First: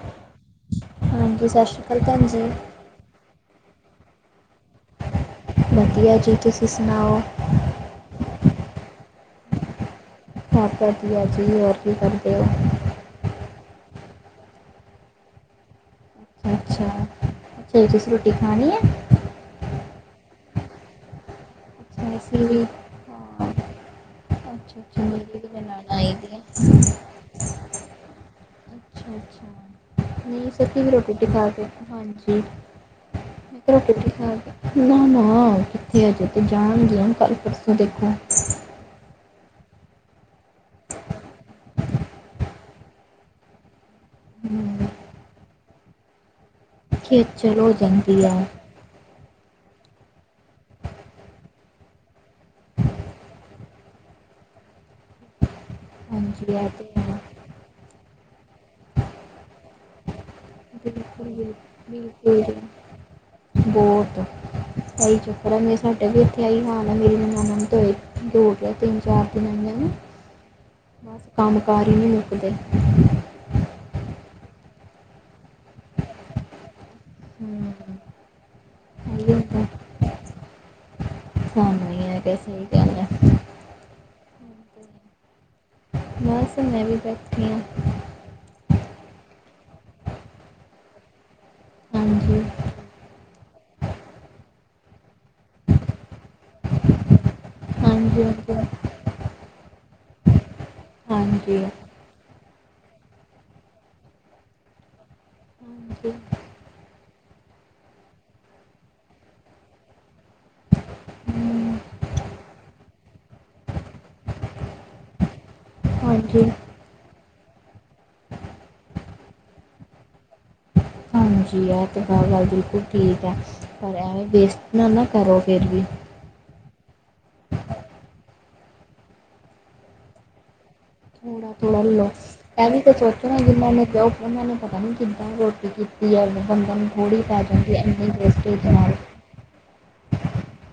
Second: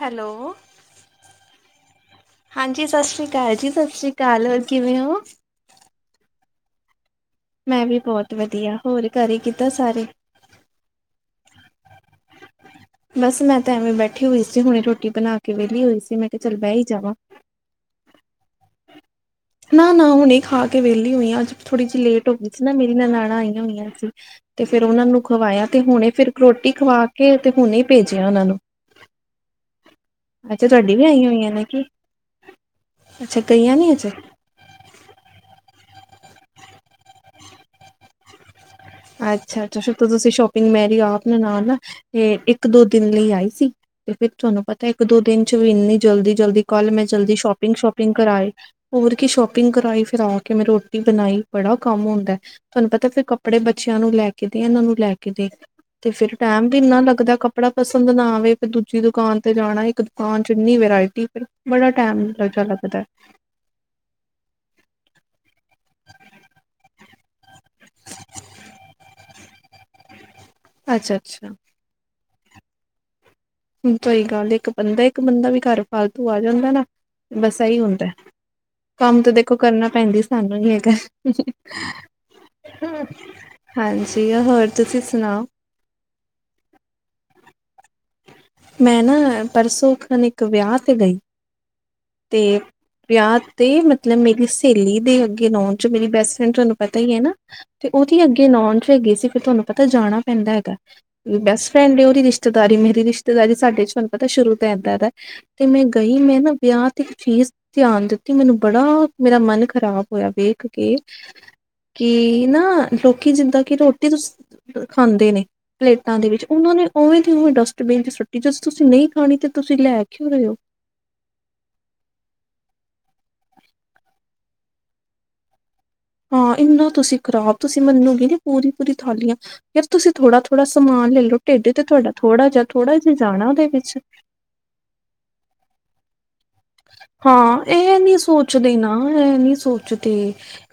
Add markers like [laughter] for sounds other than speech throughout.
Hello. ਹਾਂਜੀ, ਸਤਿ ਸ੍ਰੀ ਅਕਾਲ ਭੈਣ ਜੀ। ਹਾਂਜੀ ਸਤਿ ਸ਼੍ਰੀ ਅਕਾਲ ਜੀ ਸਤਿ ਸ਼੍ਰੀ ਅਕਾਲ ਹੋਰ ਕਿਵੇਂ ਹੋ। ਵਧੀਆ ਜੀ, ਤੁਸੀਂ ਸੁਣਾਓ। ਮੈਂ ਵੀ ਬਹੁਤ ਵਧੀਆ ਹੋਰ ਘਰ ਹੀ ਕਿੱਦਾਂ ਸਾਰੇ। ਹ ਵਧੀਆ ਜੀ ਹੋਰ ਕੀ ਕਰਦੇ ਹੋ। ਬਸ ਮੈਂ ਤਾਂ ਐਵੇਂ ਬੈਠੀ ਹੋਈ ਸੀ ਹੁਣੇ ਰੋਟੀ ਬਣਾ ਕੇ ਵਿਹਲੀ ਹੋਈ ਸੀ ਮੈਂ। ਕਿਹਾ ਚੱਲ ਬਹਿ ਹੀ ਅੱਛਾ, ਜਾਵਾਂ ਜੀ ਤੁਸੀਂ ਰੋਟੀ ਖਾਣੀ ਹੈ। ਨਾ-ਨਾ ਹੁਨੇ ਖਾ ਕੇ ਵਿਹਲੀ ਹੋਈ ਆ ਅੱਜ ਥੋੜੀ ਜਿਹੀ ਅੱਛਾ ਲੇਟ ਹੋ ਅਸੀਂ ਗਈ ਵੀ ਸੀ ਨਾ ਮੇਰੀ ਨੈਣਾਣਾ ਹਾਂ ਆਈਆਂ ਹੋਈਆਂ ਸੀ। ਤੇ ਅੱਛਾ ਫੇਰ ਅੱਛਾ ਉਹਨਾਂ ਨੂੰ ਮੇਰੀ ਵੀ ਖਵਾਇਆ ਤੇ ਨਨਾਣ ਆਈ ਦੀ ਫਿਰ ਹੈ ਰੋਟੀ ਖਵਾ ਕੇ ਤੇ ਹੁਣੇ ਭੇਜਿਆ ਉਹਨਾਂ ਨੂੰ। ਅੱਛਾ-ਅੱਛਾ ਨਹੀਂ ਅੱਛਾ ਸੁਤੇ ਨੀ, ਤੁਹਾਡੀ ਵੀ ਰੋਟੀ-ਰੋਟੀ ਆਈਆਂ ਖਾ ਹੋਈਆਂ ਨੇ ਕੇ ਕੀ ਹਾਂਜੀ। ਅੱਛਾ ਗਈਆਂ ਨੀ ਰੋਟੀ ਅਜੇ ਰੁਟੀ ਖਾ। ਨਾ-ਨਾ ਕਿੱਥੇ ਆਜੇ ਤੇ ਜਾਣਗੀਆਂ ਕੱਲ ਪਰਸੋਂ ਦੇਖੋ। ਅੱਛਾ-ਅੱਛਾ ਸ਼ੁਰੁਤੋ ਤੁਸੀਂ ਸ਼ੋਪਿੰਗ ਮੇਰੀ ਆਪ ਨੈਣਾਣਾ ਨਾਲ ਇਹ ਇੱਕ ਦੋ ਦਿਨ ਲਈ ਆਈ ਸੀ। ਤੇ ਫੇਰ ਤੁਹਾਨੂੰ ਹਮ, ਪਤਾ ਇੱਕ ਦੋ ਦਿਨ ਚ ਵੀ ਇੰਨੀ ਜਲਦੀ-ਜਲਦੀ। ਕੱਲ ਮੈਂ, ਜਲਦੀ ਖੇਚਲ ਹੋ ਸ਼ੋਪਿੰਗ ਸ਼ੋਪਿੰਗ ਜਾਂਦੀ ਕਰਾ ਆ ਆਈ। ਹੋਰ ਕੀ ਸ਼ੋਪਿੰਗ ਕਰਾਈ, ਫਿਰ ਆ ਕੇ ਮੈਂ ਰੋਟੀ ਬਣਾਈ, ਬੜਾ ਕੰਮ ਹੁੰਦਾ ਐ ਤੁਹਾਨੂੰ ਪਤਾ ਫਿਰ ਕੱਪੜੇ। ਬੱਚਿਆਂ ਨੂੰ ਲੈਕੇ ਦੇਤੇ, ਇਹਨਾਂ ਨੂੰ ਲੈਕੇ ਦੇਤੇ ਫਿਰ ਹਾਂਜੀ ਟਾਈਮ ਇਹ ਵੀ ਤੇ ਇੰਨਾ ਹੈ ਲੱਗਦਾ ਕੱਪਰਿਆ। ਕੱਪੜਾ ਪਸੰਦ ਨਾ ਆਵੇ, ਫੇਰ ਦੂਜੀ ਦੁਕਾਨ ਤੇ ਜਾਣਾ ਇੱਕ ਦੁਕਾਨ ਚ। ਕਿੰਨੀ ਵੈਰਾਇਟੀ, ਬਿਲਕੁਲ ਬਿਲਕੁਲ ਫੇਰ ਬੜਾ ਟਾਈਮ ਬਿਲਕੁਲ ਲੱਗ ਜੀ ਜਾਂਦਾ ਪਤਾ। ਬਹੁਤ। ਆਈ ਚੱਕਰ ਐ, ਮੈਂ ਸਾਡੇ ਵੀ ਇੱਥੇ ਆਹੀ ਹਾਲ ਆ ਮੇਰੀ ਨਾਨਾਣਾ ਨੂੰ ਹੋ ਗਿਆ ਤਿੰਨ ਚਾਰ ਦਿਨਾਂ ਨੂੰ। ਬਸ ਅੱਛਾ-ਅੱਛਾ ਕੰਮ ਕਾਰ ਹੀ ਨਹੀਂ ਮੁੱਕਦੇ। ਸਹੀ ਗੱਲ ਏ, ਇੱਕ ਬੰਦਾ ਇੱਕ ਬੰਦਾ ਵੀ ਘਰ ਫਾਲਤੂ ਆ ਜਾਂਦਾ ਨਾ ਬਸ ਇਹੀ ਹੁੰਦਾ। ਕੰਮ ਤਾਂ ਇਹੀ ਦੇਖੋ ਹੁੰਦਾ ਕਰਨਾ ਪੈਂਦਾ ਸਾਨੂੰ ਹੀ ਹੈਗਾ। ਸਾਨੂੰ ਹੀ ਆ ਕਿ ਸਹੀ ਗੱਲ ਹੈ ਹਾਂਜੀ, ਹੋਰ ਤੁਸੀਂ ਸੁਣਾਓ। ਬਸ, ਮੈਂ ਵੀ ਬੈਠੀ ਆ। ਮੈਂ ਨਾ ਪਰਸੋਂ ਖਨੇ ਇੱਕ ਵਿਆਹ ਤੇ ਗਈ। ਹਾਂਜੀ ਤੇ ਵਿਆਹ ਤੇ ਮਤਲਬ ਮੇਰੀ ਸਹੇਲੀ ਦੇ ਅੱਗੇ ਨੋਨ। ਜੋ ਮੇਰੀ ਬੈਸਟ ਫਰੈਂਡ ਤੁਹਾਨੂੰ ਪਤਾ ਹੀ ਐ ਨਾ ਤੇ ਉਹਦੀ ਹਾਂਜੀ ਅੱਗੇ ਹਾਂਜੀ ਨੌ ਹੈਗੀ ਸੀ, ਫਿਰ ਤੁਹਾਨੂੰ ਪਤਾ ਜਾਣਾ ਪੈਂਦਾ ਹੈਗਾ, ਹਾਂਜੀ ਬੈਸਟ ਫਰੈਂਡ ਉਹਦੀ ਰਿਸ਼ ਦਾਰੀ ਮੇਰੀ ਰਿਸ਼ਤੇਦਾਰੀ ਸਾਡੇ ਚ ਮੈਨੂੰ ਪਤਾ ਸ਼ੁਰੂ ਤੋਂ ਏਦਾਂ ਦਾ ਮੈਂ ਹਾਂਜੀ ਗਈ ਮੈਂ ਨਾ ਵਿਆਹ ਤੇ ਇੱਕ ਚੀਜ਼ ਧਿਆਨ ਦਿੱਤੀ ਮੈਨੂੰ ਬੜਾ ਮੇਰਾ ਮਨ ਖ਼ਰਾਬ ਹੋਇਆ ਵੇਖ ਕੀ ਹਮ, ਕੀ ਨਾ ਲੋਕ ਕਿ ਜਿੱਦਾਂ ਕਿ ਰੋਟੀ ਤੁਸੀਂ ਖਾਂਦੇ ਨੇ ਪਲੇਟਾਂ ਦੇ ਵਿੱਚ, ਹਾਂਜੀ ਉਹਨਾਂ ਨੇ ਉਵੇਂ ਓਵੇਂ ਡਸਟਬਿਨ ਚ ਸੁੱਟੀ, ਜਦ ਤੁਸੀਂ ਨਹੀਂ ਖਾਣੀ ਤੇ ਤੁਸੀਂ ਲੈ ਕਿਉਂ ਰਹੇ ਹੋ। ਹਾਂਜੀ, ਇਹ ਤੇ ਗੱਲ ਬਿਲਕੁਲ ਠੀਕ ਐ, ਪਰ ਐਵੇਂ ਵੇਸਟ ਨ ਨਾ ਕਰੋ ਫਿਰ ਵੀ ਹਾਂ, ਇੰਨਾ ਤੁਸੀਂ ਖ਼ਰਾਬ ਤੁਸੀਂ ਮੰਨੋਗੇ ਨੀ ਪੂਰੀ ਪੂਰੀ ਥਾਲੀਆਂ ਯਾਰ ਤੁਸੀਂ ਥੋੜਾ ਥੋੜਾ ਸਮਾਨ ਲੈ ਲੋ ਥੋੜਾ ਢਿੱਡ ਥੋੜਾ ਤੇ ਲਓ ਤੁਹਾਡਾ ਥੋੜਾ ਜਿਹਾ ਇਹ ਵੀ ਤਾਂ ਥੋੜਾ ਜਿਹਾ ਸੋਚੋ ਨਾ ਜਾਣਾ ਉਹਦੇ ਜਿਨ੍ਹਾਂ ਨੇ ਵਿੱਚ। ਜੋ ਉਹਨਾਂ ਨੇ ਪਤਾ ਨਹੀਂ ਕਿੱਦਾਂ ਰੋਟੀ ਕੀਤੀ ਐ ਉਹਨੇ, ਬੰਦਾ ਨੂੰ ਥੋੜ੍ਹੀ ਪੈ ਜਾਂਦੀ ਐ ਇੰਨੀ ਵੇਸਟੇਜ ਨਾਲ। ਓ ਨੀ ਸੋਚਦੇ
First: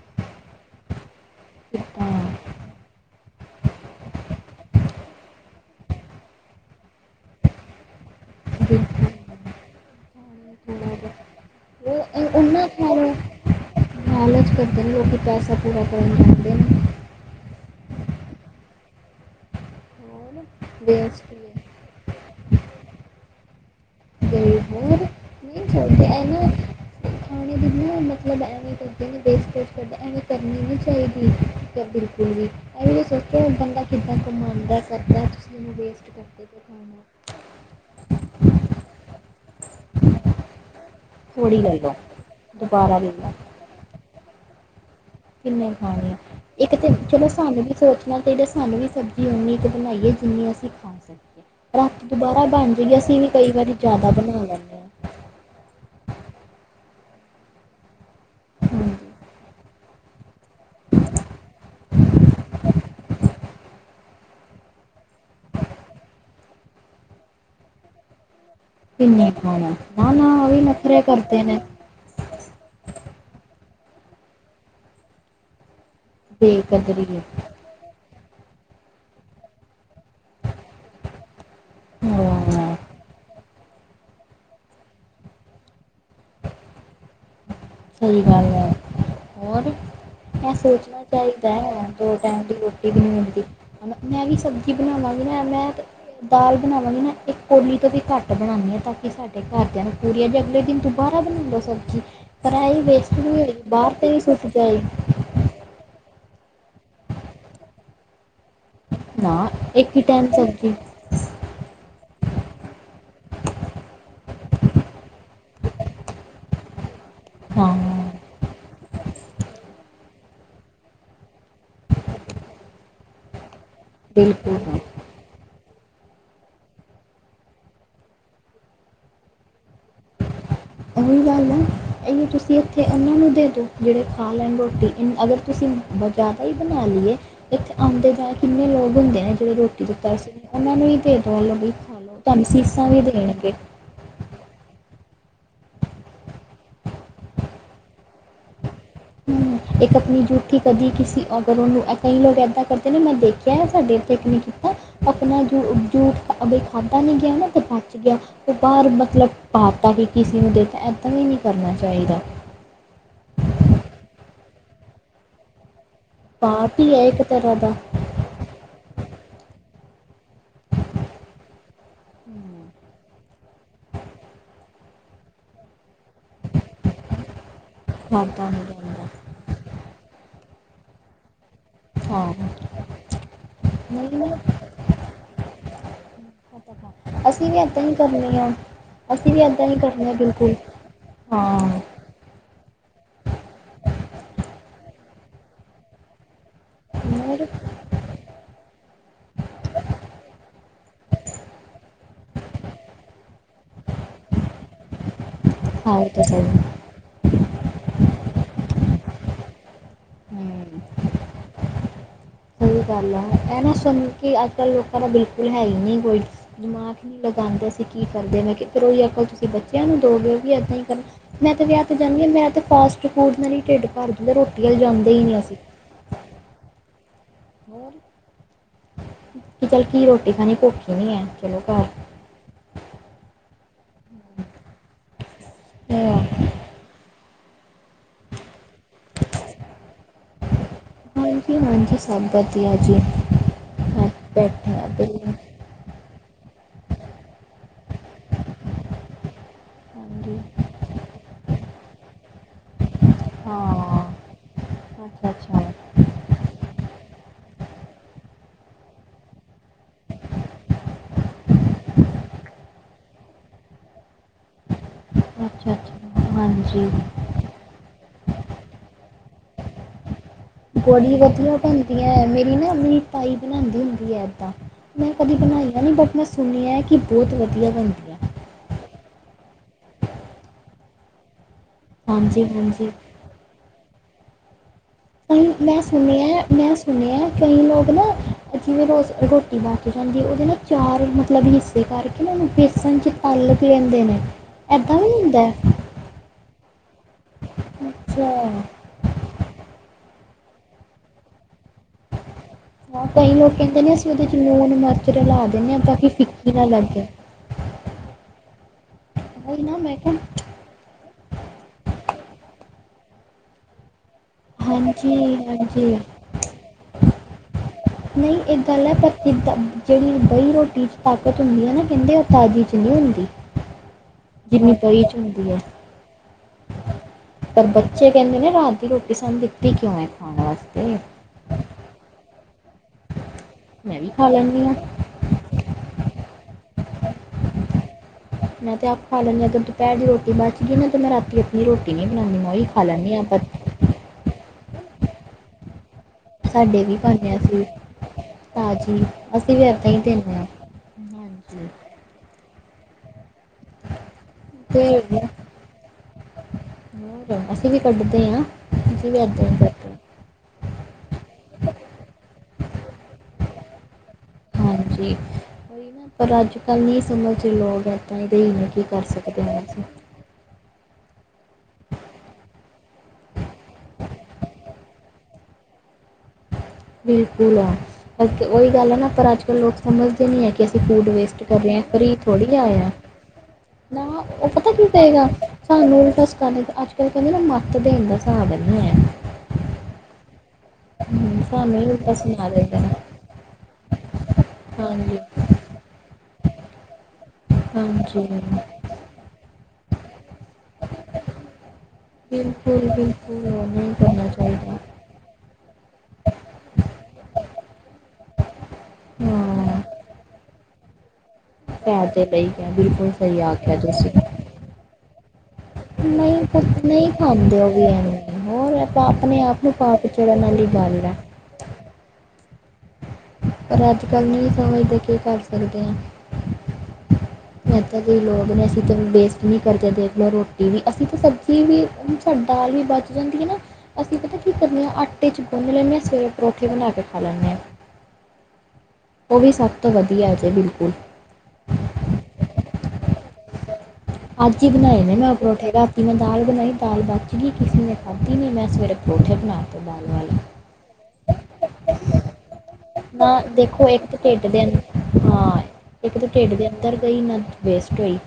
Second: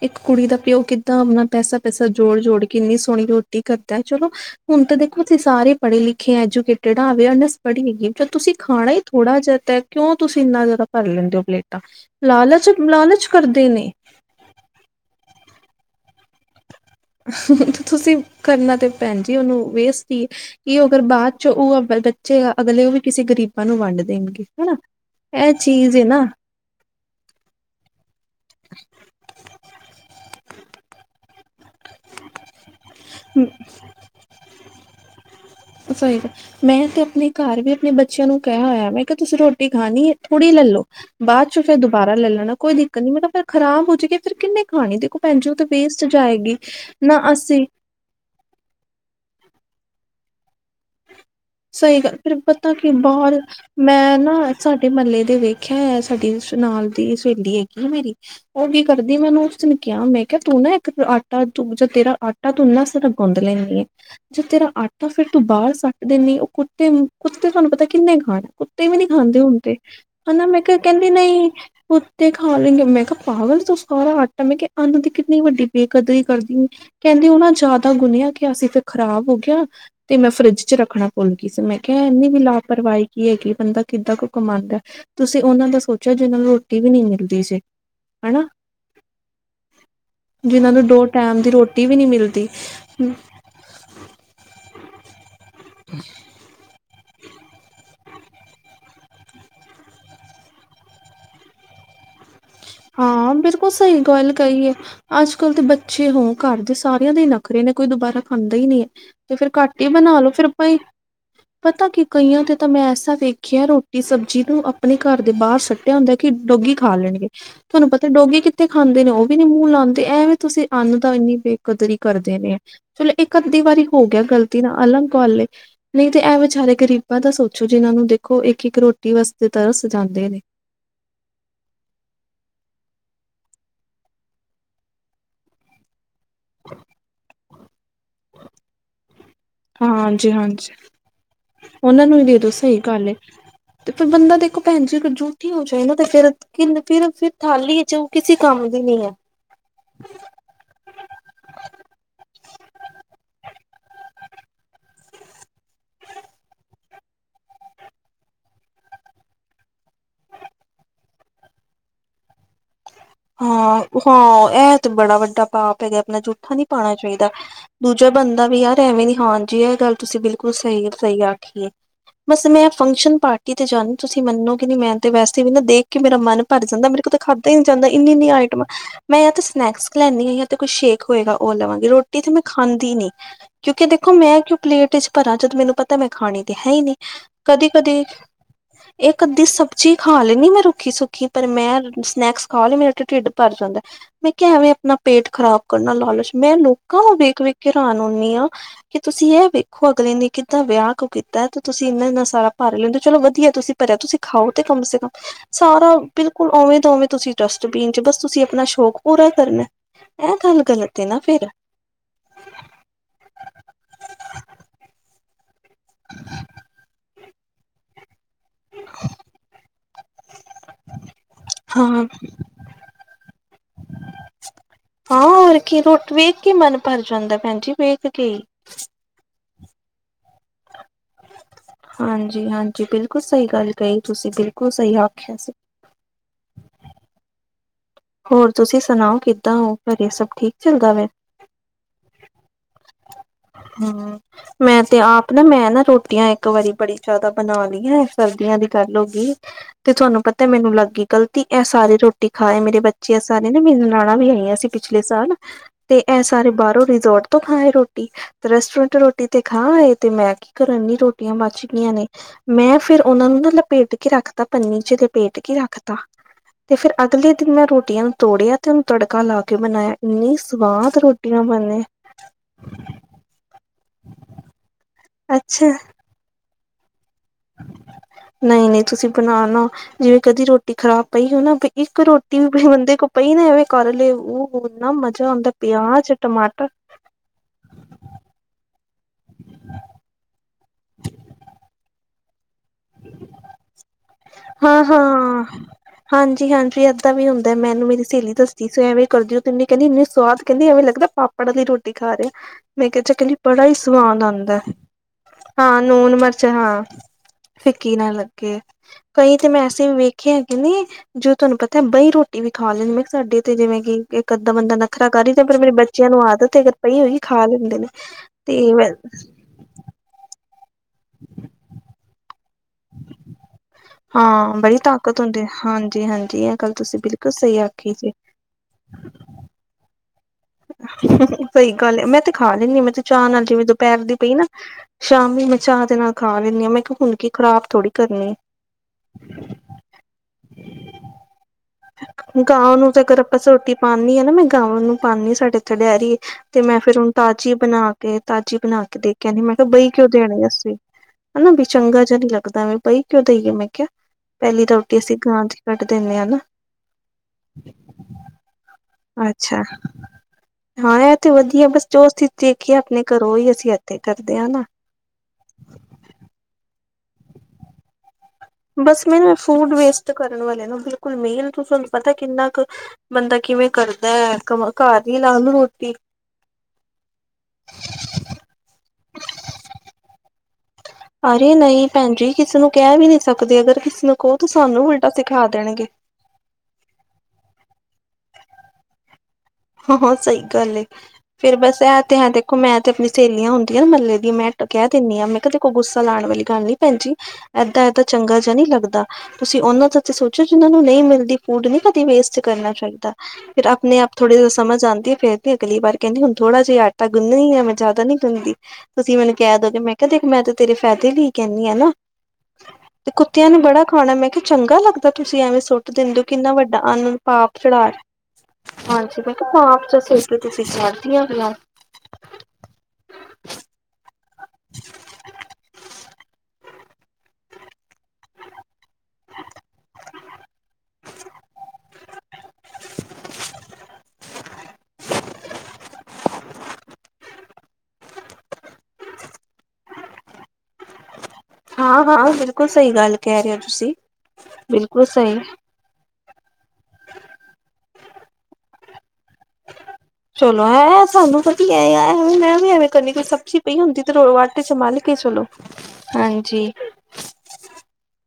ਇੱਕ ਕੁੜੀ ਦਾ ਪਿਓ ਕਿੱਦਾਂ ਆਪਣਾ ਪੈਸਾ ਪੈਸਾ ਕਿੱਦਾਂ ਜੋੜ ਜੋੜ ਕੇ ਇੰਨੀ ਸੋਹਣੀ ਰੋਟੀ ਕਰਦਾ ਚਲੋ ਹੁਣ ਤਾਂ ਦੇਖੋ ਅਸੀਂ ਸਾਰੇ ਪੜ੍ਹੇ ਲਿਖੇ ਐਜੂਕੇਟਡ ਆ, ਅਵੇਅਰਨੈਸ ਪੜ੍ਹੀ ਹੈਗੀ, ਤੁਸੀਂ ਬਿਲਕੁਲ ਖਾਣਾ ਹੀ ਥੋੜ੍ਹਾ ਜਿਹਾ ਤ ਕਿਉਂ ਤੁਸੀਂ ਇੰਨਾ ਜ਼ਿਆਦਾ ਥੋੜ੍ਹਾ ਭਰ ਜਿਹਾ ਲੈਂਦੇ ਹੋ ਪਲੇਟਾਂ, ਉਹ ਇਹ ਉਹਨਾਂ ਲਾਲਚ ਖੈਰ ਲਾਲਚ ਕਰਦੇ ਨੇ। ਲਾਲਚ ਕਰਦੇ ਨੇ ਲੋਕੀ ਪੈਸਾ ਪੂਰਾ ਕਰਨ ਜਾਂਦੇ ਨੇ। ਤੇ ਤੁਸੀਂ ਕਰਨਾ ਤੇ ਭੈਣ ਜੀ ਉਹਨੂੰ ਵੇਸਟ ਹੀ ਹੋਰ ਕਿ ਅਗਰ ਵੇਸਟ ਹੀ ਬਾਅਦ ਹੈ ਉਹ ਬੱਚੇ ਆ ਅਗਲੇ ਉਹ ਵੀ ਕਿਸੇ ਗ਼ਰੀਬਾਂ ਨੂੰ ਵੰਡ ਦੇਣਗੇ। ਗਏ ਹਨਾ ਹੋਰ ਇਹ ਨਹੀਂ ਚੀਜ਼ ਚੱਲਦੇ ਐ ਨਾ, ਖਾਣੇ ਦੀ ਨਾ ਮਤਲਬ ਐਵੇਂ ਕਰਦੇ ਨੇ ਵੇਸਟੇਜ ਐਵੇਂ ਕਰਨੀ ਨੀ ਚਾਹੀਦੀ ਬਿਲਕੁਲ ਵੀ ਇਹਵੇ ਸੋਚਿਆ ਬੰਦਾ ਕਿੱਦਾਂ ਕਮਾਂਦਾ ਕਰਦਾ। ਤੁਸੀਂ ਉਹਨੂੰ ਵੇਸਟ ਸਹੀ ਗੱਲ ਐ, ਕਰਦੇ ਪਏ ਮੈਂ ਤੇ ਖਾਣਾ ਆਪਣੇ ਘਰ ਵੀ ਆਪਣੇ ਬੱਚਿਆਂ ਨੂੰ ਕਿਹਾ ਹੋਇਆ ਮੈਂ ਕਿਹਾ ਤੁਸੀਂ ਰੋਟੀ ਖਾਣੀ ਥੋੜ੍ਹੀ ਲੈਲੋ। ਬਾਅਦ ਥੋੜ੍ਹੀ ਚ ਲੈ ਫਿਰ ਲਓ ਦੁਬਾਰਾ ਲੈ ਲੈਣਾ ਕੋਈ ਦੁਬਾਰਾ ਦਿੱਕਤ ਨੀ, ਲੈ ਮਤਲਬ ਲਓ ਫੇਰ ਖਰਾਬ ਹੋ ਜਾਵੇਗੀ, ਫੇਰ ਕਿੰਨੇ ਖਾਣੀ ਦੇਖੋ। ਭੈਣ ਚੋਦ ਕਿੰਨੇ ਵੇਸਟ ਖਾਣੀ ਜਾਏਗੀ, ਨਾ ਅੱਸੀ ਅਬਲ ਤੇ ਸਾਨੂੰ ਵੀ ਸਬਜ਼ੀ ਓਨੀ ਕੁ ਬਣਾਈਏ ਜਿੰਨੀ ਅਸੀਂ ਸਹੀ ਰਾਤ ਗੱਲ ਫਿਰ ਦੁਬਾਰਾ ਪਤਾ ਬਣ ਜੇਗੀ, ਅਸੀਂ ਵੀ ਕਈ ਵਾਰੀ ਜ਼ਿਆਦਾ ਬਣਾ ਲੈਣੇ। ਮੁਹੱਲੇ ਨੇ ਵੇਖਿਆ ਹੋਇਆ ਸਾਡੀ ਨਾਲ ਦੀ ਸਹੇਲੀ ਹੈਗੀ ਆ ਮੇਰੀ, ਉਹ ਕੀ ਹਾਂਜੀ ਕਰਦੀ ਮੈਨੂੰ ਉਸ ਦਿਨ ਕਿਹਾ ਮੈਂ ਕਿਹਾ ਤੂੰ ਨਾ ਇੱਕ ਆਟਾ ਤੂੰ ਜਾਂ ਤੇਰਾ ਆਟਾ ਆਟਾ ਤੂੰ ਇੰਨਾ ਸਾਰਾ ਗੁੰਦ ਲੈਂਦੀ ਏ, ਜੋ ਤੇਰਾ ਆਟਾ ਫੇਰ ਤੂੰ ਬਾਹਰ ਸੱਟ ਦਿਨੀਂ, ਉਹ ਕੁੱਤੇ ਕੁੱਤੇ ਤੁਹਾਨੂੰ ਪਤਾ ਕਿੰਨੇ ਕ ਖਾਣ। ਕੁੱਤੇ ਵੀ ਨਹੀਂ ਕਿੰਨੇ ਖਾਂਦੇ ਖਾਣਾ ਹੁੰਦੇ ਨਾ ਨਾ ਹਨਾ ਉਹ ਵੀ ਮੈਂ ਕਿਹਾ ਨਖਰੇ ਕਹਿੰਦੀ ਕਰਦੇ ਨਹੀਂ ਨੇ ਕੁੱਤੇ ਖਾ ਲੈਣਗੇ ਮੈਂ ਕਿਹਾ ਪਾਗਲ ਤੂੰ ਸਾਰਾ ਆਟਾ ਮੈਂ ਕਿਹਾ ਅੰਨ ਦੀ ਕਿੰਨੀ ਵੱਡੀ ਬੇਕਦਰੀ ਹੀ ਕਰਦੀ, ਬੇਕਦਰੀ ਹੈ ਕਹਿੰਦੀ ਉਹ ਨਾ ਜ਼ਿਆਦਾ ਗੁੰਨਿਆ ਗਿਆ ਸੀ ਫਿਰ ਖਰਾਬ ਹੋ ਗਿਆ ਤੇ ਮੈਂ ਫਰਿੱਜ ਵਿੱਚ ਰੱਖਣਾ ਭੁੱਲਗੀ ਸਾਂ, ਮੈਂ ਕਿਹਾ ਇੰਨੀ ਵੀ ਹਾਂ ਲਾਪਰਵਾਹੀ ਕੀ ਹੈਗੀ ਬੰਦਾ ਕਿੱਦਾਂ ਕੋਈ ਕਮਾਉਂਦਾ ਤੁਸੀਂ ਉਹਨਾਂ ਦਾ ਸੋਚਿਆ ਜਿਹਨਾਂ ਨੂੰ ਰੋਟੀ ਵੀ ਨਹੀਂ ਮਿਲਦੀ ਸੀ। ਸਹੀ ਗੱਲ ਹਨਾ ਐ। ਹੋਰ ਐ ਜਿਹਨਾਂ ਨੂੰ ਸੋਚਣਾ ਦੋ ਟਾਈਮ ਦੀ ਚਾਹੀਦਾ ਰੋਟੀ ਵੀ ਨਹੀਂ ਦੋ ਟਾਈਮ ਮਿਲਦੀ ਦੀ ਰੋਟੀ ਵੀ ਨਹੀਂ ਮਿਲਦੀ। ਮੈਂ ਵੀ ਸਬਜ਼ੀ ਬਣਾ ਲਾਗੀ ਨਾ ਮੈਂ ਹ [unintelligible] ਦਾਲ ਬਣਾਵਾਂਗੀ ਨਾ ਇੱਕ ਕੋੌਲੀ ਤੋਂ ਵੀ ਘੱਟ ਦਾਲ ਬਣਾਦੀ ਹਾਂ ਤਾਂ ਇਕ ਕੋਲੀ ਤੋ ਵੀ ਘਟ ਬਣਾਨੀ ਆ ਤਾ ਕਿ ਸਾਡੇ ਘਰਦਿਆਂ ਨੂੰ ਪੂਰੀਆਂ ਜੇ ਅਗਲੇ ਦਿਨ ਦੁਬਾਰਾ ਬਣਾਉਂ ਲ ਸਬਜ਼ੀ, ਪਰ ਇਹ ਵੇਸਟ ਨਹੀਂ ਹਾਂ ਹੋਏਗੀ ਬਿਲਕੁਲ ਬਾਹਰ ਸਹੀ ਤੇ ਵੀ ਗੱਲ ਸੁੱਟ ਕਹੀ ਆ। ਜਾਏਗੀ ਅੱਜ ਕੱਲ੍ਹ ਦੇ ਬੱਚੇ ਹੋ ਘਰ ਦੇ ਸਾਰਿਆਂ ਦੇ ਹੀ ਨਖਰੇ ਨੇ ਕੋਈ ਦੁਬਾਰਾ ਖਾਂਦਾ ਹੀ ਨਹੀਂ ਹੈ। ਤੇ ਨਾ ਫੇਿਰ ਘੱਟ ਹੀ ਇੱਕ ਬਣਾ ਟਾਈਮ ਲੋ ਫਿਰ ਆਪਾ ਸਬਜ਼ੀ ਈ ਪਤਾ ਕੀ ਕਈਆਂ ਤੇ ਤਾਂ ਮੈਂ ਐਸਾ ਵੇਖਿਆ ਰੋਟੀ ਸਬਜ਼ੀ ਨੂੰ ਆਪਣੇ ਘਰ ਦੇ ਬਾਹਰ ਸੱਟਿਆ ਹੁੰਦਾ। ਕਿ ਡੋਗੀ ਖਾ ਲੈਣਗੇ। ਹਾਂ, ਤੁਹਾਨੂੰ ਪਤਾ ਡੋਗੇ ਕਿੱਥੇ ਖਾਂਦੇ ਨੇ ਉਹ ਵੀ ਨੀ ਮੂੰਹ ਲਾਉਂਦੇ ਐ ਵੀ ਤੁਸੀਂ ਅੰਨ ਦਾ ਇੰਨੀ ਬੇਕਦਰੀ ਕਰਦੇ ਨੇ ਚਲੋ ਇੱਕ ਅੱਧੀ ਵਾਰੀ ਹੋ ਗਿਆ ਗ਼ਲਤੀ ਬਿਲਕੁਲ ਨਾਲ ਅਲੱਗ ਗੱਲ ਐ। ਨਹੀਂ ਤੇ ਇਹ ਵਿਚਾਰੇ ਗ਼ਰੀਬਾਂ ਦਾ ਸੋਚੋ ਜਿਹਨਾਂ ਨੂੰ ਦੇਖੋ ਇੱਕ ਇੱਕ ਰੋਟੀ ਵਾਸਦੇ ਤਰਸ ਜਾਦੇ ਨੇ। ਇਹੀ ਗੱਲ ਐ। ਇਹੀ ਤੁਸੀਂ ਇੱਥੇ, ਇਹਨਾਂ ਨੂੰ ਦੇਦੋ, ਜਿਹੜੇ ਖਾ ਲੈਣ ਰ੍ਹੋਟੀ ਇਨ ਅਗਰ, ਤੁਸੀਂ ਵਧ ਜਿਆਦਾ ਹੀ ਬਣਾਲੀ ਏ, ਇੱਥੇ ਆਉਂਦੇ ਜਾ ਕਿੰਨੇ ਲੋਕ ਹੁੰਦੇ ਨੇ। ਜਿਹੜੇ ਰ੍ਹੋਟੀ ਨੁੰ ਤਰਸਦੇ, ਹਾਂਜੀ ਹਾਂਜੀ। ਉਹਨਾਂ ਨੂੰ ਵੀ ਦੇਦੋ ਆਲੋ ਵੀ ਉਹਨਾਂ ਨੂੰ ਖਾਲੋ। ਹੀ ਦੇ ਤੁਹਾਨ ਦੋ ਸਹੀ ਅਸੀਸਾਂ ਵੀ ਗੱਲ ਏ। ਦੇਣਗੇ। ਤੇ ਫਿਰ ਬੰਦਾ ਦੇਖੋ ਭੈਣ ਜੀ, ਇੱਕ ਜੂਠੀ ਹੋ ਜਾਏ ਨਾ, ਤੇ ਫਿਰ ਕਿੰਨ, ਫਿਰ, ਫਿਰ ਥਾਲੀ ਈਚੋ ਓ ਕਿਸੇ ਕੰਮ ਦੀ ਨੀ ਹੈ। ਹੂੰ। ਇੱਕ ਅਪਣੀ ਜੂਠੀ ਕਦੀ ਕਿਸੀ ਅਗਰ ਉਹਨੂੰ ਕਈ ਲੋਕ ਐਦਾਂ ਈ ਕਰਦੇ ਨੇ ''ਮੈਂ ਦੇਖਿਆ, ਸਾਡੇ ਉੱਥੇ ਇੱਕ ਨੇ ਕੀਤਾ ਅਪਣਾ ਜੂ, ਜੂਠ ਅਗੇ ਖਾਧਾ ਨੀ ਗਿਆ ਨਾ, ਤੇ ਬਚਗਿਆ ਉਹ ਬਾਹਰ ਮਤਲਬ, ਪਾ-ਪਾ ਵੀ ਕਿਸੇ ਨੂੰ ਦੇਤਾ ਐਦਾਂ ਵੀ ਨਹੀਂ ਕਰਨਾ ਚਾਹੀਦਾ। ਹਾਂ, ਹਾਂ ਐਹ ਤੇ ਬੜਾ ਵੱਡਾ ਪਾਪ ਹੈਗਾ ਆਪਣਾ ਜੂਠਾ ਨਹੀਂ ਪਾਪ ਹੀ ਪਾਣਾ ਹੈ ਇੱਕ ਚਾਹੀਦਾ। ਤਰ੍ਹਾਂ ਦਾ ਦੂਜ ਜੇ ਬੰਦਾ ਵੀ ਯਾਰ ਐਵੇਂ ਨੀ ਹਾਂਜੀ। ਇਹ ਗੱਲ ਤੁਸੀਂ ਬਿਲ ਬਿਲਕੁਲ ਸਹੀ, ਸਹੀ ਆਖੀਏ। ਬਸ ਮੈਂ ਹਮ, ਫੰਕਸ਼ਨ ਪਾਰਟੀ ਕਿਤੇ ਜਾਨੀ, ਤੁਸੀਂ ਮੰਨੋਗੇ ਨਹੀਂ ''ਮੈਂ ਤੇ ਵੈਸੇ ਵੀ ਨਾ ਦੇਖਕੇ ਮੇਰਾ ਮਨ ਭਰ ਜਾਂਦਾ, ਮੇਰੇ ਕੋ ਤਾਂ ਖਾਧਾ ਹੀ ਜਾਂਦਾ ਇੰਨੀ-ਇਨੀਆਂ ਖਾਧਾ ਨਹੀਂ ਆਈਟਮਾਂ, ਜਾਂਦਾ ਮੈਂ ਯਾ ਤੇ ਸਨੈਕ੍ਸ ਲੈਂਨੀ ਹਾ, ਯਾ ਤੇ ਕੁੱਛ ਸ਼ੇਕ ਹੋਇਗਾ। ਉਹ ਲਵਾਂਗੀ। ਰ੍ਹੋਟੀ ਹਾਂ ਤੇ ਮੈਂ ਖਾਂਦੀ ਨੀ, ਕਿਉਂਕਿ ਦੇਖੋ, ਨਹੀਂ ਨਾ ਮੈਂ ਕਿਂਉਂ ਪਲੇਟ'ਚ ਭਰਾਂ ਜਦੋਂ ਮੈਨੂੰ ਪਤਾ ਮੈਂ ਖਾਣੀ ਤੇ ਪਤਾ ਹੈਹੀ ਨਹੀਂ, ਤਾਂ ਅਸੀਂ ਵੀ ਏਦਾਂ ਹੀ ਕਦੀ-ਕਦੀ ਕਰਨੇ ਆ ਇਹ ਅਸੀਂ ਵੀ ਅੱਧੀ ਏਦਾਂ ਹੀ ਸਬਜ਼ੀ ਕਰਨੇ ਆ ਖਾ ਲੈਨੀ ਬਿਲਕੁਲ ਮੈਂ ਰੁੱਖੀ-ਸੁੱਖੀ, ਪਰ ਹਾਂ ਮੈਂ ਸਨੈਕ੍ਸ ਖਾਹਲੇ ਮੇਰਾ ਤਾ ਢਿੱਡ ਭਰ ਜਾਂਦਾ। ''ਮੈਂ ਕਿਹਾ ਐਂਵੇਂ ਅਪਨਾ ਪੇਟ ਖ਼ਰਾਬ ਕਰਨਾ ਲਾਲਚ ''ਮੈਂ ਲੋਕੁਾਂ ਨੂੰ ਹੋਰ ਵੇਖ-ਵੇਖਕੇ ਰਰਾਨ ਹੁੰਨੀ ਆਂ ਕਿ ਤੁਸੀਂ ਐਹ ਵੇਖੋ ਅਗਲੇ ਨੇ ਕਿੱਦਾਂ ਵਿਆਹ ਕੋ ਕਿੱਤਾ, ਤੇ ਤੁਸੀਂ ਇੰਨਾ-ਇੰਨਾ ਸਾਰਾ ਭਰ ਲੈਂਦੇ ਹੋ ਚਲੋ ਵਧੀਆ ਤੁਸੀ ਭਰਿਆ, ਤੁਸੀ ਖਾਓ ਤੇ ਕਮ ਸੇ ਕਮ। ਸਾਰਾ, ਹਾਂ ਇਹ ਤਾਂ ਸਹੀ ਬਿਲਕੁਲ ਓਂਵੇਂ ਦਾ ਓਵੇਂ ਤੁਸੀਂ ਡਸਟਬੀਨ'ਚ, ਬਸ ਤੁਸੀ ਅਪਣਾ ਸ਼ੌਕ ਪੂਰਾ ਕਰਨਾ। ਐ ਗੱਲ ਹੂੰ ਗ਼ਲਤ ਏ ਨਾ ਫੇਰ। ਸਹੀ ਗੱਲ ਹੈ। ਐ ਨਾ ਸਾੰਨੁ ਕਿ, ਅੱਜ-ਕੱਲ ਲੋਕਾਂ ਦਾ ਬਿਲਕੁਲ ਹੈਹੀ ਨਹੀਂ ਕੋਈ। ਦਿਮਾਖ ਨਹੀਂ ਲਗਾਂਦੇ ਅਸੀ ਕੀ ਕਰਦੇ ਨੇ, ਕਿ ਫਿਰ ਉਹੀ ਅਕਲ ਤੁਸੀਂ ਬੱਚਿਆਂ ਨੂੰ ਦੋਗੇ, ਓ ਵੀ ਏਦਾਂ ਹੀ ਕਰਨਾ ਮੈਂ ਤੇ ਵਿਆਹ ਹਾਂ ਤੇ ਜਾਂਨੀ ਆਂ, ''ਮੈਂ ਤੇ ਫਾਸਟ-ਫੂਡ ਨਾਲ ਹੀ ਢਿੱਡ ਭਰ ਦਿੰਦਾ, ਰੋਟੀ ਵੱਲ ਜਾਂਦੇ ਹੀ ਨਹੀਂ ਅਸੀ। ਵੇਖਕੇ ਮਨ ਭਰ ਜਾਂਦਾ ਭੈਣ ਜੀ, ਹੋਰ ਵੇਖਕੇ। ਕਿ ਚੱਲ ਕੀ ਰੋਟੀ ਖਾਣੀ, ਭੁਖ ਹੀ ਨੀ ਹੈ। ਚਲੋ ਘਰ ਹਾਂਜੀ-ਹਾਂਜੀ, ਬਿਲਕੁਲ ਸਹੀ ਗੱਲ ਕਹੀ ਤੁਸੀਂ ਬਿਲਕੁਲ ਸਹੀ ਆਖਿਆ ਸੀ। ਹਾ ਆ ਹੋਰ ਤੁਸੀ ਸੁਣਾਓ ਕਿੱਦਾਂ ਓ? ਘਰੇ ਸਭ ਠੀਕ ਚੱਲਦਾ ਪਿਆ? ਹਾਂਜੀ ਹਾਂਜੀ ਸਭ ਵਧੀਆ ਜੀ ਮੈਂ ਹਾਂ, ਬੈਠੀ ਮੈਂ ਹਾਂ ਤੇ ਆਪ ਵਿਹਲੀ ਨਾ, ਮੈਂ ਨਾ ਰ੍ਹੋ ਰ੍ਹੋਟੀਆਂ ਇੱਕ ਵਾਰੀ ਬੜੀ ਜਿਆਦਾ ਬਣਾ ਲਈਆਂ ਸਰਦੀਆਂ ਦੀ ਗੱਲ ਹੋਗੀ। ਤੇ ਤੁਹਾਨੂੰ ਹਾਂਜੀ ਪਤਾ ਮੈਨੂੰ ਲੱਗਗੀ ਗਲਤੀ, ਐ ਸਾਰੇ‌ ਰ੍ਹੋਟੀ ਖਾ ਆਏ, ਮੇਰੇ ਬੱ ਚਿਆ ਸਾਰਿਆ ਨਾ, ਮੇਰੀਆਂ ਹਾਂ ਨਨਾਣਾ ਵੀ ਆਈਆਂ ਸੀ ਪਿਛਲੇ ਅੱਛਾ ਸਾਲ ਅੱਛਾ ਤੇ, ਐ ਸਾਰੇ ਬਾਹਰੋ ਰਿਜੋਰਟ ਤੋਂ ਖਾ ਆਏ ਰੋਟੀ ਤੇ ਰੈਸਟੋਰੈਂਟ ਰੋਟੀ ਤੇ ਖਾ ਆਏ, ਤੇ ਮੈਂ ਕੀ ਕਰਨਨੀ ਰੋਟੀਆਂ ਬਚਗੀਆਂ ਨੇ। ਮੈਂ ਫਿਰ ਉਹਨਾਂ ਨੂੰ ਨਾ ਲਪੇਟਕੇ ਰੱਖ ਪੰਨੀ'ਚ ਲਪੇਟਕੇ ਅੱਛਾ ਰੱਖਤਾ, ਅੱਛਾ ਤੇ ਹਾਂਜੀ ਫਿਰ ਅਗਲੇ ਦਿਨ ਮੈਂ ਰ੍ਹੋ ਰ੍ਹੋਟੀਆਂ ਨੂੰ ਤੋੜਿਆ ਤੇ ਉਹਨੂੰ ਤੜਕਾ ਲਾਕੇ ਬਣਾਇਆ। ਇੰਨੀ ਸਵਾਦ ਰੋਟੀਆਂ ਬਣੇ ਐ ਮੇਰੀ ਨਾ, ਮੇਰੀ ਤਾਈ ਬਣਾਂਦੀ ਹੁੰਦੀ ਏ, ਏਦਾਂ ''ਮੈਂ ਕਦੀ ਅੱਛਾ ਬਣਾਈਆ ਨੀ ਬਟ ਮੈਂ ਸੁਨਿਆ, ਕਿ ਬਹੁਤ ਵਧੀਆ ਬਨਦੀ। ਨਹੀਂ-ਨਹੀਂ ਤੁਸੀਂ ਬਣਾਣਾ, ਜਿਵੇਂ ਕਦੀ ਰੋਟੀ ਖਰਾਬ ਪਈ ਉਹ ਨਾ ਇੱਕ ਰ੍ਹੋਟੀ ਹਾਂਜੀ ਵੀ ਹਾਂਜੀ ਬੰਦੇ ਕੋਲ ਪਈ ਨਾ, ਐਂਵੇਂ ਕਰਲੇ ਉਹ ਨਾ ਮਜ਼ ਮੈਂ ਸੁਨਿਆ 'ਮੈਂ' ਸੁਨਿਆ ਕਈ ਲੋਕ ਨਾ, ਜਿਵੇਂ ਰੋਜ਼ ਰੋਟੀ ਬੱਚ ਜਾਂਦੀ ਏ, ਉਹਦੇ ਨਾ ਚਾਰ ਮਤਲਬ ਹਿੱਸੇ ਕਰ ਉਹਨਾ ਨੂੰ, ਬੇਸਣ'ਚ ਤਲ ਬੀ ਲੈਂਦੇ ਨੇ, ਐਦਾਂ ਵੀ ਹੁੰਦਾ? ਹਾਂਜੀ-ਹਾਂਜੀ, ਇਹਦਾਂ ਵੀ ਹੁੰਦਾ, ਮੈਨੂੰ ਮਰੀ ਸਹੇਲੀ ਅੱਛਾ ਦੱਸੀਦੀ ਸੀ, ਐਵੇਂ ਕਰਦੀ ਓ ਤੈਨੂੰ ਕਹਿੰਦੀ ਇੰਨੀ ਸਵਾਦ ਕਹਿੰਦੀ ਐਵੇਂ ਲੱਗਦਾ ਪਾ ਪੜ ਦੀ ਰੋਟੀ ਖਾ ਰਹੇ ਹਾਂ। ਮੈਂ ਕਿਹਾ ਹਾਂ ਚੱਕ ਕਈ ਲਈ ਲੋਕ ਬੜਾ ਹੀ ਕਹਿੰਦੇ ਨੇ ਅਸੀਂ ਸਵਾਦ ਉਹਦੇ 'ਚ ਆਉਂਦਾ, ਲੂਣ ਮਿਰਚ ਰਲਾ ਦਿੰਦੇ ਹਾਂ ਤਾਂ ਕਿ ਲੂਣ ਮਿਰਚ ਫਿੱਕੀ ਨਾ ਹਾਂ ਲੱਗੇ। ਫਿਕੀ ਨਾ ਲੱਗੇ, ਕਈ ਤੇ ਮੈਂ ਉਹੀ ਨਾ ਐਸੇ ਵੀ ਕਿਹਾ ਵੇਖੇ ਹੈਗੇ ਨੀ ਜੋ ਤੁਹਾਨੂੰ ਪਤਾ ਬਈ ਰੋਟੀ ਵੀ ਖਾ ਲੈਂਦੀ ਮੈਂ ਕਿਹਾ ਸਾਡੇ ਤੇ ਜਿਵੇਂ ਕਿ ਇੱਕ ਅੱਧਾਂ ਬੰਦਾ ਨਖਰਾ ਕਰੀਦਾ ਪਰ ਮੇਰੇ ਹਾਂਜੀ-ਹਾਂਜੀ ਬੱਚਿਆਂ ਨੂੰ ਆਦਤ ਗਰ ਪਈ ਹੋਈ ਖਾ ਲੈਂਦੇ ਨੇ ਨਹੀਂ ਇਹ ਤੇ ਗੱਲ ਹੈ ਪਰ ਕਿੱਦਾਂ ਜਿਹੜੀ ਬਹੀ ਰੋਟੀ 'ਚ ਤਾਕਤ ਹੁੰਦੀ ਹੈ ਨਾ ਕਹਿੰਦੇ ਹ ਤਾਜ਼ੀ 'ਚ ਨੀ ਹੁੰਦੀ, ਜਿੰਨੀ ਬਈ ਚ ਹੁੰਦੀ ਹੈ ਜੀ ਹਾਂਜੀ ਇਹ ਗਲ ਤੁਸੀਂ ਬਿਲਕੁਲ ਸਹੀ ਪਰ ਆਖੀ ਬੱਚੇ ਜੀ ਕਹਿੰਦੇ ਨੇ ਰਾਤ ਦੀ ਰੋਟੀ ਸਾਨੂੰ ਦਿੱਤੀ ਕਿਉਂ? ਖਾਣ ਵਾਸਤੇ। ਸਹੀ ਗੱਲ ਹੈ ਮੈਂ ਤੇ ਖਾ ਲੈਂਦੀ, ਮੈਂ ਤੇ ਚਾਹਅ ਨਾਲ ਜਿਵੇਂ ਮੈਂ ਦੁਪਹਿਰ ਵੀ ਦੀ ਖਾ ਪਈ ਨਾ ਲੈਂਦੀ ਹਾਂ ਸ਼ਾਮੀ ਮੈਂ ਚਾਹ ਦੇ ਨਾਲ ਖਾ ਲੈਂਦੀ ਹਾਂ ਮੈਂ ਕਿਹਾ ਹੁਣ ਕੇ ਖ਼ਰਾਬ ਥੋੜ੍ਹੀ ਕਰਨੀ ਮੈਂ ਤੇ ਆਪ ਖਾ ਲੈਂਣੀ ਹ, ਅਗਰ ਦੁਪਹਿਰ ਦੀ ਰੋਟੀ ਬਚਦੀ ਤਾਂ ਮੈਂ ਰਾਤੀ ਮ ਰੋਟੀ ਨਹੀਂ ਬਉਣੀ, ਮੈਂਹੀ ੳਹੀ ਖਾ ਲੈਂਦੀ ਹਾਂ ਆਪ ਪਾਉਦੀ ਆ ਨਾ ਮੈਂ ਗਾਵਾ ਨੂੰ ਪਾਉਂਦੀ ਸਾਡੇ ਇਥ ਡਹਿਰੀ ਤੇ ਮੈਂ ਸਾਡੇ ਵੀ ਫੇਿਰ ਉਹਨੂੰ ਖਾਂਦੇ ਹਾਂ ਤਾਜ਼ੀ ਅਸੀਂ ਬਣਾ ਕੇ ਤਾਜ਼ੀ ਬਣਾ ਕੇ ਦੇਕੇ ਆਨੀ ਮੈਂ ਅਸੀਂ ਕਿਹਾ ਵੀ ਬਈ ਇੱਦਾਂ ਹੀ ਕਿਉਂ ਦਿੰਦੇ ਹਾਂ। ਦੇਣੇ ਅਸੀਂ ਹਨਾ ਵੀ ਹਾਂਜੀ ਚੰਗਾ ਜਿਹਾ ਨੀ ਲੱਗਦਾ ਐਵੇ ਬਈ ਕਿਉਂ ਦਈਏ ਮੈਂ ਪਹਿਲੀ ਤੇ ਰੋਟੀ ਅਸੀਂ ਗਾਂ ਚ ਕੱਢ ਦਿੰਦੇ ਹਾਂ ਨਾ ਹੋ ਅਸੀਂ ਵੀ ਕੱਢਦੇ ਹਾਂ, ਅਸੀਂ ਵੀ ਏਦਾਂ ਹੀ ਅੱਛਾ- ਕਰਦੇ ਹਾਂ ਇਹ ਤੇ ਵਧੀਆ ਬਸ ਜੋ ਚੀਜ ਦੇਖੀ ਆਪਣੇ ਘਰੋਂ, ੳਹ ਹੀ ਅਸੀਂ ਇੱਥੇ ਕਰਦੇ ਹਾਂ ਨਾ ਹਾਂਜੀ ਉਹੀ ਨਾ, ਪਰ ਅੱਜ ਕੱਲ ਨੀ ਸਮਝ ਲੋਕ ਹੈ ਤਾਂ ਦੇ ਹੀ, ਕੀ ਕਰ ਬਸ ਮੈਨੂੰ ਸਕਦੇ ਹਾਂ ਫੂਡ ਅਸੀਂ- ਵੇਸਟ ਕਰਨ ਵਾਲੇ ਨੂੰ ਬਿਲਕੁਲ ਮੇਨ, ਤ ਤੁਹਾਨੂੰ ਪਤਾ ਕਿੰਨਾ ਕੁ ਬੰਦਾ ਕਿਵੇਂ ਕਰਦਾ, ਘਰ ਦੀ ਲਾ ਲੋ ਰੋਟੀ ਬਿਲਕੁਲ ਹਾਂ, ਪਰ ਉਹੀ ਗੱਲ ਹੈ ਨਾ ਪਰ ਅੱਜ ਕੱਲ੍ਹ ਲੋਕ ਸਮਝਦੇ ਨੀ ਆ ਅਸੀਂ ਫੂਡ ਵੇਸਟ ਅਰੇ ਕਰ ਰਹੇ ਹਾਂ ਨਹੀਂ ਭੈਣ ਫਰੀ ਜੀ ਥੋੜ੍ਹੀ ਕਿਸੇ ਨੂੰ ਆਇਆ, ਕਹਿ ਵੀ ਨਹੀਂ ਸਕਦੇ ਅਗਰ ਨਾ ਕਿਸੇ ਨੂੰ ਕਹੋ ਤਾਂ ਉਹ ਪਤਾ ਕੀ ਸਾਨੂੰ ਉਲਟਾ ਕਏਗਾ ਸਿਖਾ ਦੇਣਗੇ ਸਾਨੂੰ ੳਲਟਾ ਸੁਨਾ ਦੇਗਾ, ਅਜ ਕਲ ਕਹਿੰਦੇ ਨਾ ਮੱਤ ਦੇਣ ਦਾ ਹਿਸਾਬ ਨਹੀਂ ਹੈ ਹਾਂ ਹਾਂ, ਸਹੀ ਗੱਲ ਹਮ ਫੇਰ ਸਾਨੂੰ ਬਸ ਹੀ ਐ ਉਲਟਾ ਤੇ ਹਾਂ ਸੁਣਾ ਦੇਖੋ ਮੈਂ ਦਿੰਦੇ ਤੇ ਨੇ ਆਪਣੀ ਸਹੇੇਲੀਆਂ ਹੁੰਦੀਆਂ ਨਾ ਮਹੱਲੇ ਦੀਆਂ, ਮੈਂ ਕਹਿ ਦਿੰਦੀ ਹਾਂਜੀ ਹਾਂ ਮੈਂ ਕਿਹਾ ਕੋ ਗੁੱਸਾ ਲਾਉਣ ਵਾਲੀ ਗੱਲ ਨੀ ਭੈਣਜੀ, ਏਦਾਂ ਏਦਾਂ ਹਾਂਜੀ ਚੰਗਾ ਜਿਹਾ ਨਹੀਂੀ ਲੱਗਦਾ ਤੁਸੀਂ ਉਹਨਾਂ ਦਾ ਸੋਚੋ ਜਿਨਾਂ ਨੂੰ ਨਹੀਂ ਮਿਲਦੀ ਫੂਡ ਨ ਕਦੇ ਵੇਸਟ ਕਰਨਾ ਬਿਲਕੁਲ ਚਾਹੀਦਾ, ਬਿਲਕੁਲ ਫਿਰ ਉਹ ਨਹੀਂ ਆਪਣੇ ਆਪ ਕਰਨਾ ਥੋੜ੍ਹਾ ਜਿ ਚਾਹੀਦਾ ਸਮਝ ਜਾਂਦੀ ਫਿਰਦੀ ਅਗਲੀ ਵਾਰ ਕਹਿੰਦੀ ਹੁਣ ਥੋੜਾ ਜਿਹਾ ਆਟਾ ਗੁੰਨਣੀ ਹੀ ਮੈਂ ਜ਼ਦਾ ਨਹੀਂ ਗੁੰਣਦੀ ਤੁਸੀਂ ਮੈਨੂੰ ਕਹਿ ਹਾਂ ਦੋਗੇ, ਮੈਂ ਕਿਹਾ ਦੇਖੋ ਮੈਂ ਤੇ ਤੇਰੇ ਫਾਇਦੇ ਲਈ ਕਹਿੰਦੀ ਆ ਨਾ ਫਾਇਦੇ ਲਈ ਹੈ ਤੇ, ਬਿਲਕੁਲ ਸਹੀ ਕੁੱਤਿਆਂ ਨੇ ਆਖਿਆ ਬੜਾ ਤੁਸੀਂ ਖਾਉਣਾ ਮੈਂ ਕਿਹਾ ਚੰਗਾ ਲੱਗਦਾ ਤੁਸੀਂ ਐਵੇਂ ਸੋਟ ਦਿੰਦੇ, ਨਹੀਂ ਕਿੰਨਾ ਪ ਵੱਡਾ ਨਹੀਂ ਅੰਨ ਪਾਪ ਖਾਂਦੇ ਉਹ ਵੀ ਚੜਾ ਰਿ ਐਵੇਂ ਹੋਰ ਆਪਾਂ ਹਾਂਜੀ, ਮੈਂ ਆਪਣੇ ਆਪ ਕਿਹਾ ਨੂੰ ਆਪਸ 'ਚ ਪਾਪ ਚੜਨ ਵਾਲੀ ਗੱਲ ਹੈ ਪਰ ਅੱਜ ਕੱਲ੍ਹ ਨਹੀਂ ਸਮਝਦੇ, ਕੀ ਕਰ ਸਕਦੇ ਹਾਂ ਇਦਾ ਦੇ ਜੇ ਲੋਕ ਨੇ, ਅਸੀਂ ਤਾਂ ਵੇਸਟ ਵੀ ਨਹੀਂ ਕਰਦੇ ਦੇਖਲੋ ਰੋਟੀ ਵੀ ਅਸੀਂ ਤਾਂ ਸਬਜ਼ੀ ਵੀ ਦਾਲ ਵੀ ਬੱਚ ਜਾਂਦੀ ਹੈ ਨਾ ਅਸੀਂ ਪਤਾ ਕੀ ਕਰਨਦੇ ਹਾਂ ਆਟੇ ਚ ਗੁਨ ਲੈਂਦੇ ਹਾਂ ਸਵੇਰੇ ਪਰੌਠੇ ਬਣਾ ਕੇ ਖਾ ਲੈਂਦੇ ਹਾਂ- ਉਹ ਵੀ ਸਭ ਤੋਂ ਵਧੀਆ ਜੇ ਬਿਲਕੁਲ ਹਾਂ ਹਾਂ, ਬਿਲਕੁਲ ਸਹੀ ਗੱਲ ਕਹਿ ਰਹੇ ਹੋ ਤੁਸੀਂ- ਅੱਜ ਹੀ ਬਣਾਏ ਬਿਲਕੁਲ ਨੇ ਮੈਂ ਸਹੀ ਪਰੋਂਠੇ ਘਰ, ਅਤੇ ਮੈਂ ਦਾਾਲ ਬਣਾਈ ਦਾਾਲ ਬਾਚ ਗ, ਕਿਸੇ ਨੇ ਖਾਧੀ ਨਹੀਂ ਮੈਂ ਸਵੇਰੇ ਪਰੋਠੇਂ ਚਲੋ ਹੈਂ ਸਾਨੂੰ ਵਧੀਆ ਹੈਵੇਂ, ਮੈਂ ਵੀ ਐਵੇਂ ਕਰਨੀ ਕੋਈ ਨਾ ਸਬਜ਼ੀ ਪਈ ਦੇਖੋ ਇੱਕ ਹੁੰਦੀ ਤਾਂ ਢਿੱਡ ਆਟੇ ਦੇ ਚ ਮਲ ਕੇ ਹੀ, ਅੰਦਰ ਚਲੋ ਹਾਂਜੀ ਕਈ ਨਾ ਵੇਸਟ ਹੋਈ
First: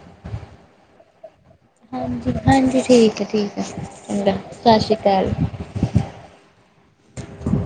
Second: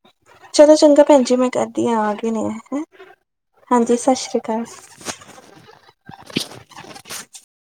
ਚਲੋ ਚੰਗਾ ਭੈਣ ਜੀ, ਮੈਂ ਕਰਦੀ ਆਗੇ ਹਾਂਜੀ ਹੈ ਹਾਂਜੀ ਠੀਕ ਹੈ ਠੀਕ ਹੈ ਹਾਂਜੀ, ਸਤਿ ਚੰਗਾ ਸ੍ਰੀ ਅਕਾਲ। ਸਤਿ ਸ਼੍ਰੀ ਅਕਾਲ [inaudible]